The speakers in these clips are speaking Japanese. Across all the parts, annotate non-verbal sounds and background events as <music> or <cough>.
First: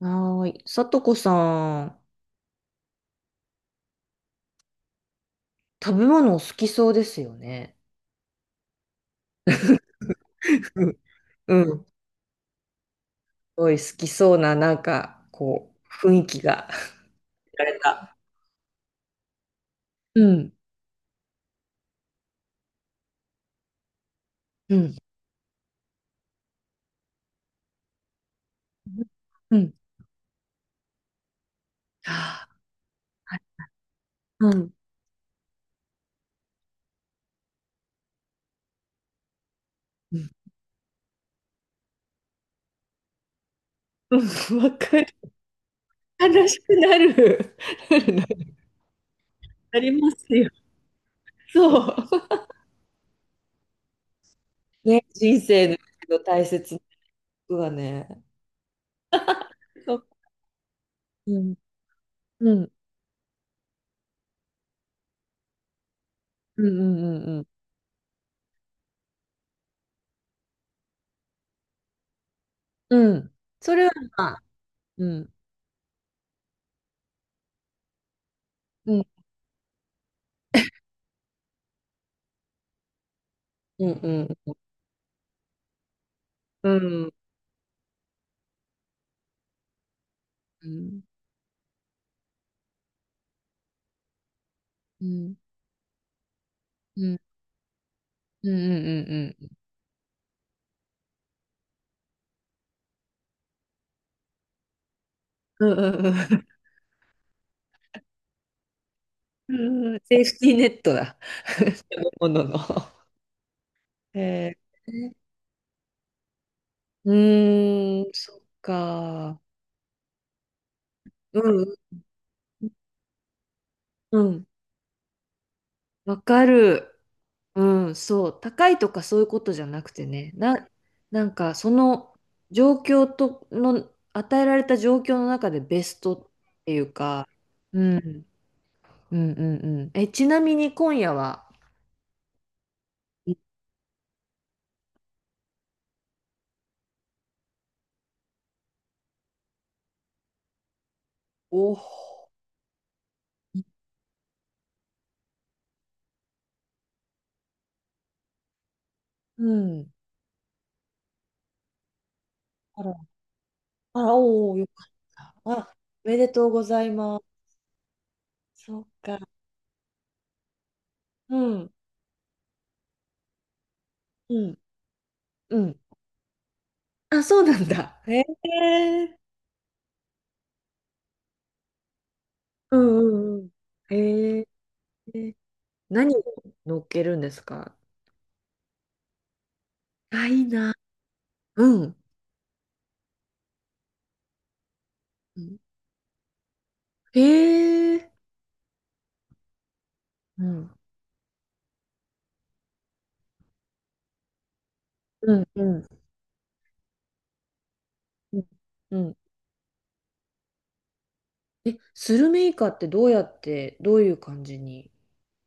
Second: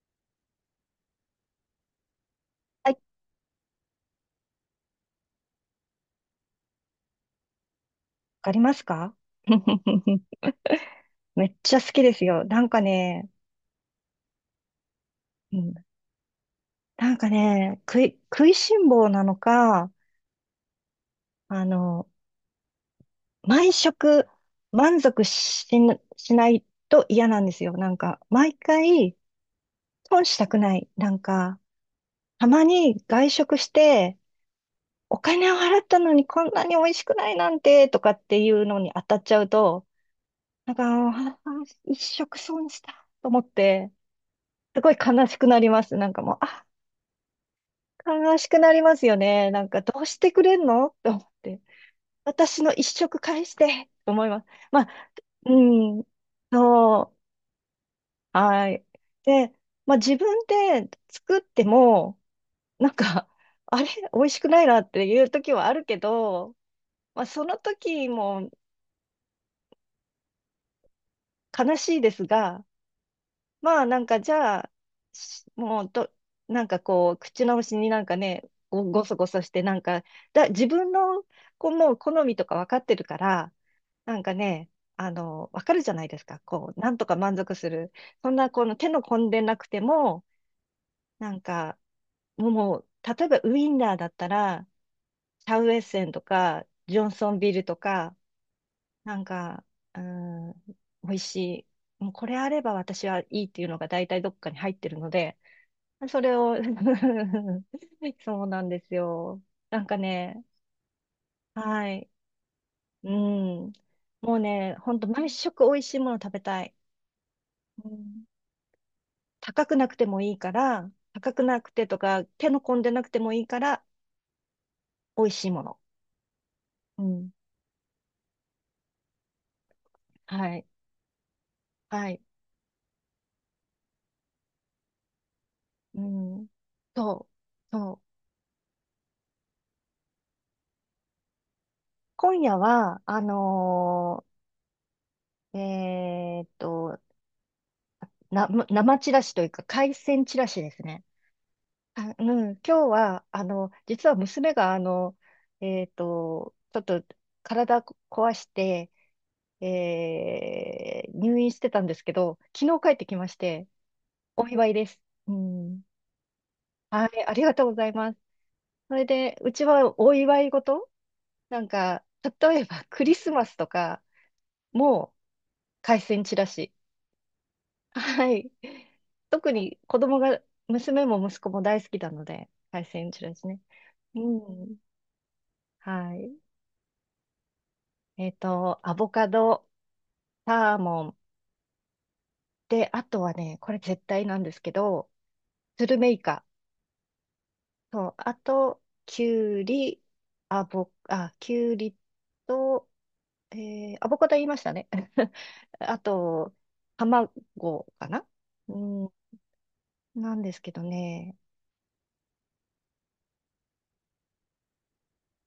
はーい。さとこさん、はい、わ食べ物お好きそうですよね。かりますか？ <laughs> <laughs> めっうんうちん。ゃす好きですよ。なんかね、ごい好きそうな、なんか、うん、こう、雰囲気が。なんか <laughs> られね、た。食いしん坊なのか、うん。あの、毎食うん。満足しないと嫌なんですよ。なんか、毎回うん。損したくない。なんか、はたあまに外食して、うん。お金を払ったのにこんなに美味しくないなんて、とかっていうのに当たっちゃうと、うんなんか、あ一食損したと思って、うんわすごいかる。悲しくなります。なんかもう、悲しくなる。悲し <laughs> くなりますよね。なんなか、りどうましてすくよ。れんのと思って。そう。私の一食返してと思います。まあ、ね、人生うん、の大切なこそう、とはね。はい。で、まそあ、う。自分で作うっん。ても、うん。なんか、あれ、美味しくないなっていう時はあるけど、うんうんまあ、うそんの時も悲しいですが、うん。うん。そまあ、れはなんか、まじあ、ゃあ、うん。しもうど、なんかこう、口直しになんかね、うごんそごそして、なんか、自分の、こう、もう好みとか分かってるから、うんなんかうん。ね、わかるじゃないですか。うこう、なんとん。か満足する。そんな、この手の込んでなくても、うんなんか、もう、例えばウインナーだったら、うん、シャウエッセンとか、ジョうンん、ソンビールとか、うん、なんうん、か、うーん、美味しい。もうこれあれば私はいいっていうのが大体どっかに入ってるので、うん。うんうんそれうを <laughs> そうなんですよ。ん。なんかうんセーフね、ティーネットだ。<laughs> 食はべい。物の。うん。もうえね、ほんとー、毎食美味しいもの食べたい。ううーん、ん。そっか。高くなくてもいいから、高うくなくん、てとか、手の込んでなくてもいいから、うん、美味しいもの。わかる。うん。うん、そう。高いとかそういうことじゃなくてね。はい。なんか、そはのい。状況との、与えられた状況の中でベうストっん。ていうそか、う。うそん、うう。ん、うん、うん。え、ちなみに今夜は、今夜は、ーえーっと、生チラシというか、海鮮チラシですね。お、あ、うん。今日は、実は娘が、ちょっと体壊して、うん。入院してたんですけど、昨日帰ってきまして、あら、おおお、祝よいかでっす。うた。あ、ん。おめでとうございはまい、ありがとうございます。す。そうそれか。で、うちはお祝い事うなんん、か、例えばクリスマスとか、うん、もううん。海鮮チラシ。あ、そうなんだ。へえ。はい。特に子供が、娘も息子も大好きなので、う海鮮チラんうんうシん。ね。うへえ。ん。は何をい。乗っけるんですか？アボカド、あ、いいな。サーモン。うん。で、あとはね、これ絶対なんですけど、うんスルメイカ。へそえ。う、あと、キュウリ、うアん。ボ、あ、キュウリと、アボカド言いましたね。<laughs> うんうあんと、卵かなうん。ううん、ん。なんですけどね。え、スルメイカってどうやって、どういう感じに。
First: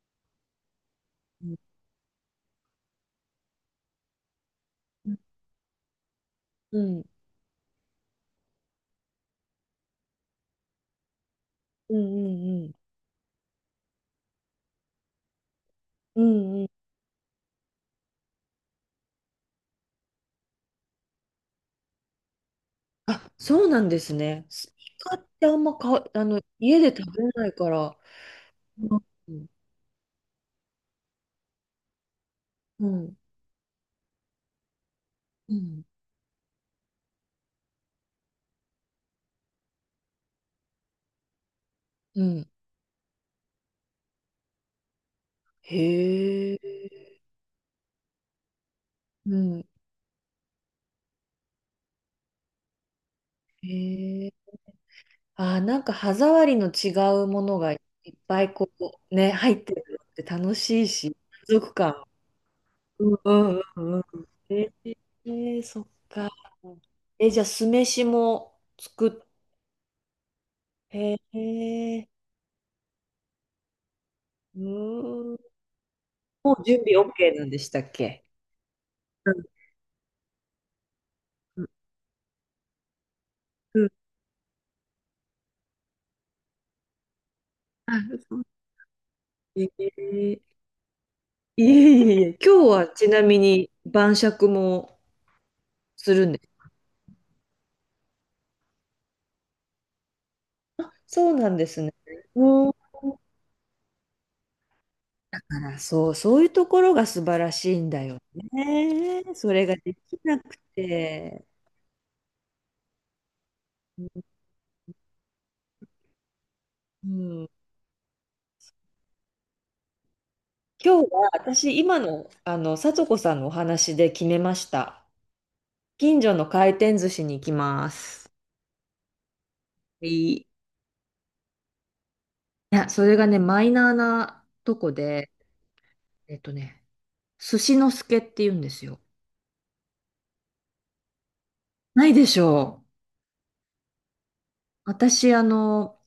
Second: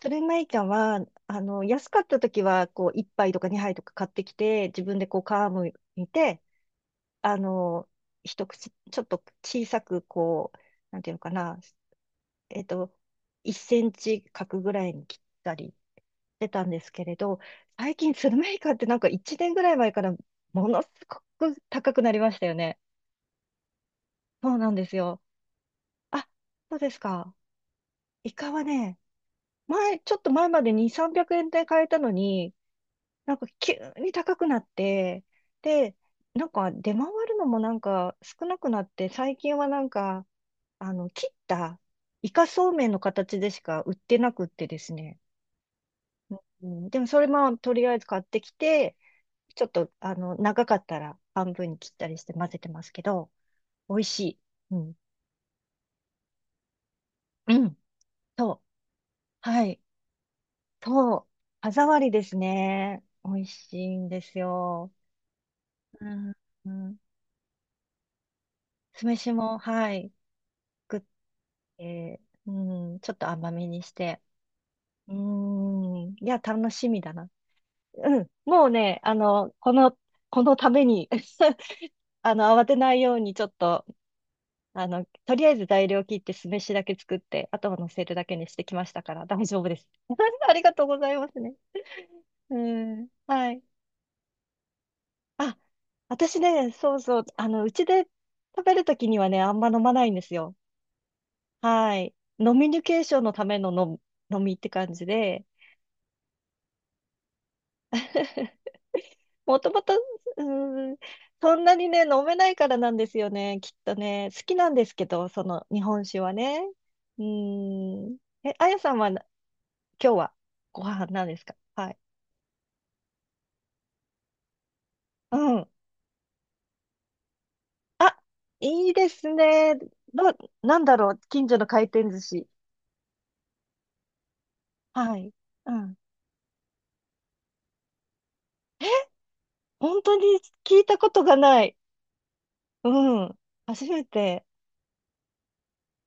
それまいちゃんは、うん安かった時は、こう、1杯とか2杯とか買ってきて、自分でうんこう、皮むいて、うんあの、一口、ちょっと小さく、こう、なんていうのかな、うえんっうんと、1センチ角ぐらいに切ったりしうてんうたんでん、すけれど、最近、スルメイカってなんか1年ぐらい前から、ものすごく高くなりましたよね。あ、そうなんですね。そうスなイんですカよ。ってあんまか、あ、そう家でです食べか。ないから。イカはね、うん。前、ちょっと前までに300円で買えたのに、うん。なんか急に高くなって、うん。で、なんか出回るのもなんか少なくなって、最近はなんか、切ったうイカんそうめんの形でしか売ってなくってですね。へうん、でもそえ。れもとりあえず買ってきて、うちょん。っと、長かったら半分に切ったりして混ぜてますけど、美味しへえ。い。うん。あー、なんか歯触りの違うもうのがいん。っぱそいう。こう、ね、入はってい。るのって楽しいし、そう。満歯足触感。りですね。うん美う味んしういんうんでん。すよ。そっうか。ん。うん。え、じゃあ酢飯も酢作っ、飯も、はい、作っへえ。て、うちょっと甘めにして。ううーん。もん。いや、う楽準し備 みだな。OK なんでしたっうけ？ん。もうね、うこのために ん <laughs> 慌てないようにちょっうと、ん、とりあえず材料切って酢飯だけ作って、あとは乗あ、せるだそけうにしてきましたから、大丈夫えです。ー <laughs> ありがとうございますね。いえいえいえ、う今日はん。ちなみはい。に晩酌もあ、するん私ですね、そうそう、うちで食べるときにはね、あんま飲まないんですよ。か？あ、そうなんですね。はい。飲うみん。あニケーションのための飲み飲みって感じで、ら、そう、そういうところが素晴らしいんだよ <laughs> ね。そもれとがもと、できなくーん、て。そんなにね、飲めないからなんですよね、きっとね。好きなんですけど、その日本酒はね。ううん。ーん。え、あやさんはな、今日はご今飯日なんはですか？私、はい。今の、聡子さんのお話で決めました。うん。近所の回転寿司に行きまあ、す。いいですね。いどい。いう、なんだろう、近所の回転寿司。や、それがね、マイナーなとこはい。で、うん。ね、寿司の助って言うんですよ。本当に聞いたことがない。ないでしょう。うん。初めて。私、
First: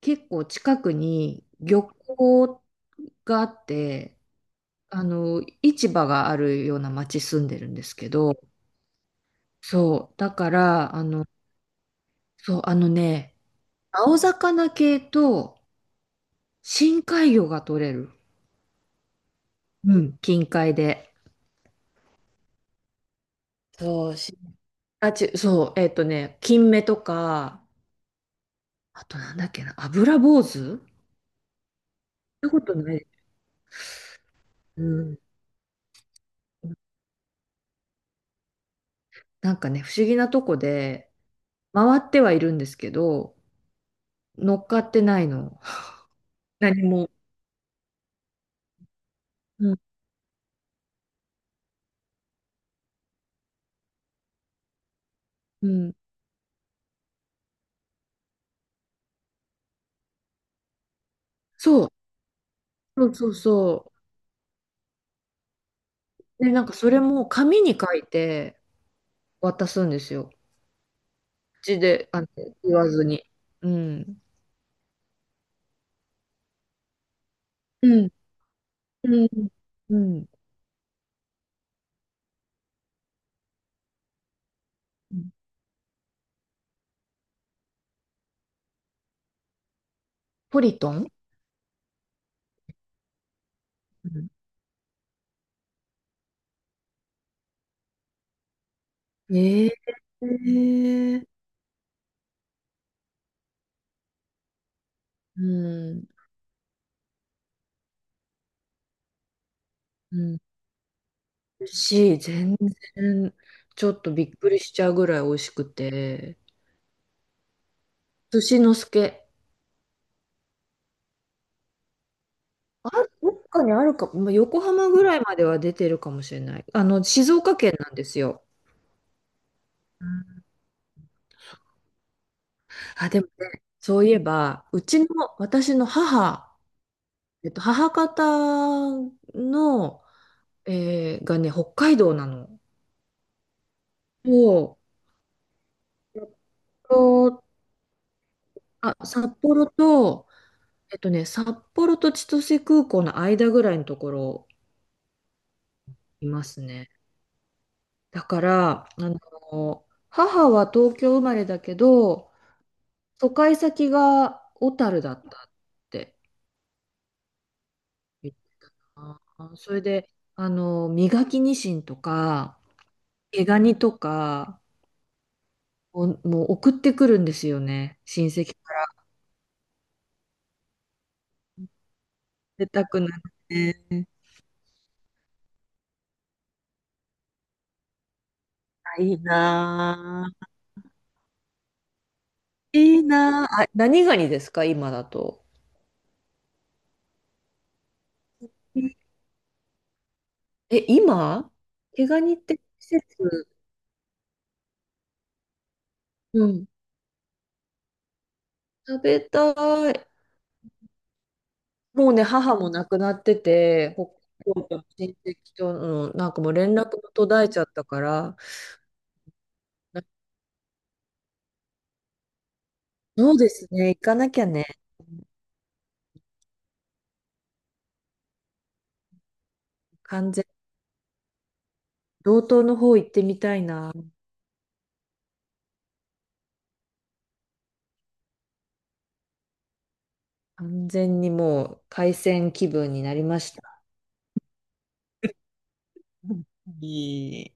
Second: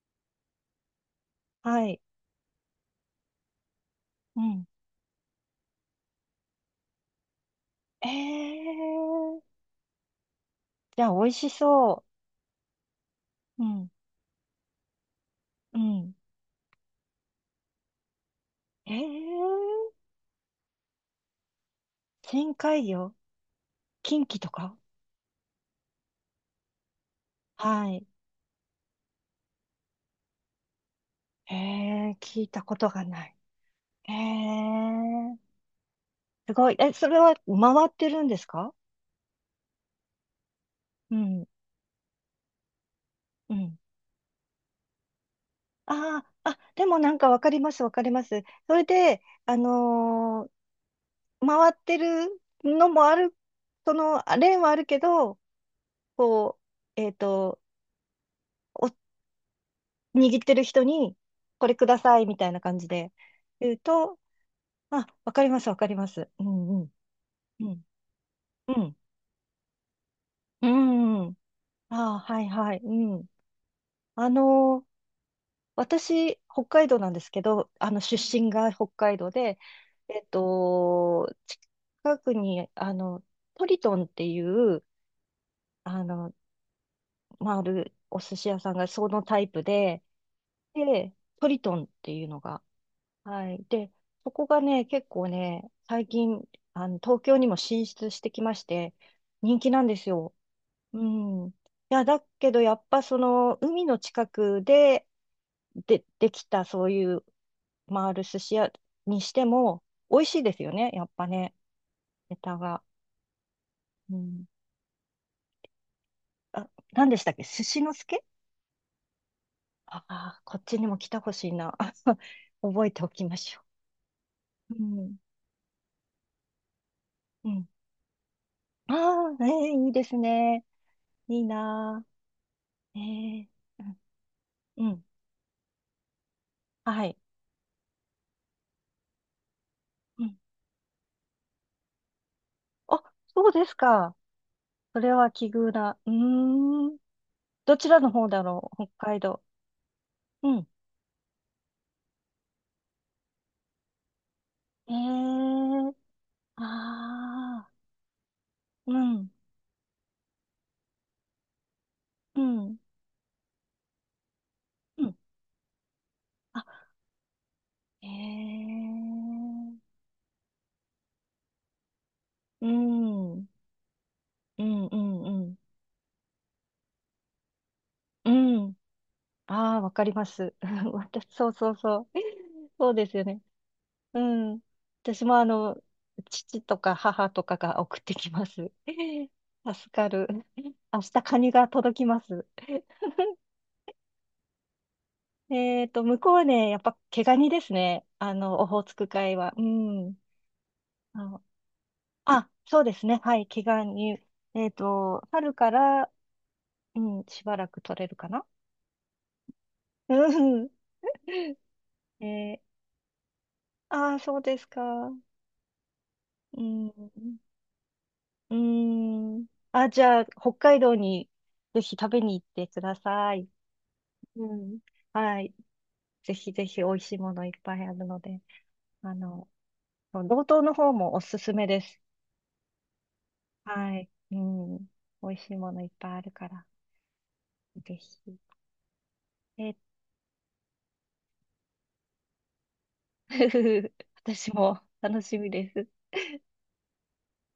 結構近くに漁はい。港があって、うん。市場があるような町住んでるんですえけど、ー。そう、だから、じゃあ、美味しそそう、う。うん。青魚系とうん。深海魚が取れる。えー。うん、近海で。深海魚。そう、近畿とか？あ、そう、ね、金目とか、はい。あとなんだっけな、油坊主っえー、聞いてこたとことながい。ない。えうん。ー。すごい。え、それは回ってるんですか？なんかね、不思議なとこで、うん。回ってはいるんですけど、うん。乗っかってないの。ああ、あ、何でもなも。んかわかります、わかります。それで、うん。回ってるのもある、そのレーンはあるけど、うん。こう、お、握ってる人に、これそくう。ださいみたいな感じそでうそう言うそと、あ、わかります、わかります。うう。で、なんんかうそん。れも紙うにん。書いてうん。渡すんですよ。うんうんうん。口で、ああ、はい言はい。わうずに。ん。うん。あのー私、北海道なんですけど、うん。出身が北海う道ん。で、うえん。っと、近くに、トリトンっていう、うんあの、まあ、あるお寿司屋さんがそのタイプで、ポリトンで、トリトンっていうのが、はい。で、うんそこがね、結構ね、最近、東京にも進出してきまして、人え気なんですえよ。うー。ん。いや、だけど、やっぱその、海の近くで、うん。できた、そういう、回る寿司屋にしても、う美味しん。いですよね、やっぱね、ネタ全が。然、ちょっとうびっん。くりしちゃうぐらい美味しくて。あ、何でしたっけ？寿司の助？寿司のすけ。ああー、こっちにも来たほしいな。<laughs> 覚えあ、ておきどまっしょかにあるか、まあ、横う。う浜ぐん。らいまでは出てるかもしれない。静う岡ん。県なんですよ。ああ、ね、いいでうすん、ね。いいなー。えあ、でもえ、ね、そういえうば、うん、うちん、の、私の母、はい。母方の、うん。がね、北海道なの。あ、そうですか。そそれは奇遇だ。うう。ーん。と、どちらの方だろう、北あ、海札道。幌と、うん。札幌と千歳空港の間ぐらいのところえいますね。え、ああ、だから、うん、母は東京生まれだけど、うん、疎開先が小樽うだん。ったってあ、え言ったな。それえ、で、磨きニシンとか、うん、う毛ん、ガニとかうん、うん。を、もう送ってくるんですよね。親う戚かん。ら。ああ、わかります。<laughs> 私、そうそうそう。出 <laughs> たそうくでなすっよね。て。うん。私も父とか母とかが送ってきます。<laughs> あいい助かる。な明日カニが届きます。ぁいい <laughs> なああ、何ガニですか、今だと？向こうね、やっぱ毛ガニですね。オホーツク海は。うん。え、あの、今毛ガニっあ、て季そうですね。はい、節、毛ガニ。春から、うん、うん、しばらく取れるかな。食べたい。うん。<laughs> もうね、え母ー、も亡くなってて、北ああ、そうです海道の親か。戚との、なんかもうう連絡もん。途絶えちゃったから、うん。あ、じなゃあ、北海道にぜひ食べに行ってくだそさうい。ですね、行かなきゃうね、ん。はい。ぜひぜひ美味しいものいっぱいあるので、あの、道完全、東の方もおすすめです。道東の方行ってみたいな。はい。うん。美味しいものいっぱいあるから、ぜひ。え、完全にもう、海鮮気分になりました。<laughs> 私も楽しみです。いい。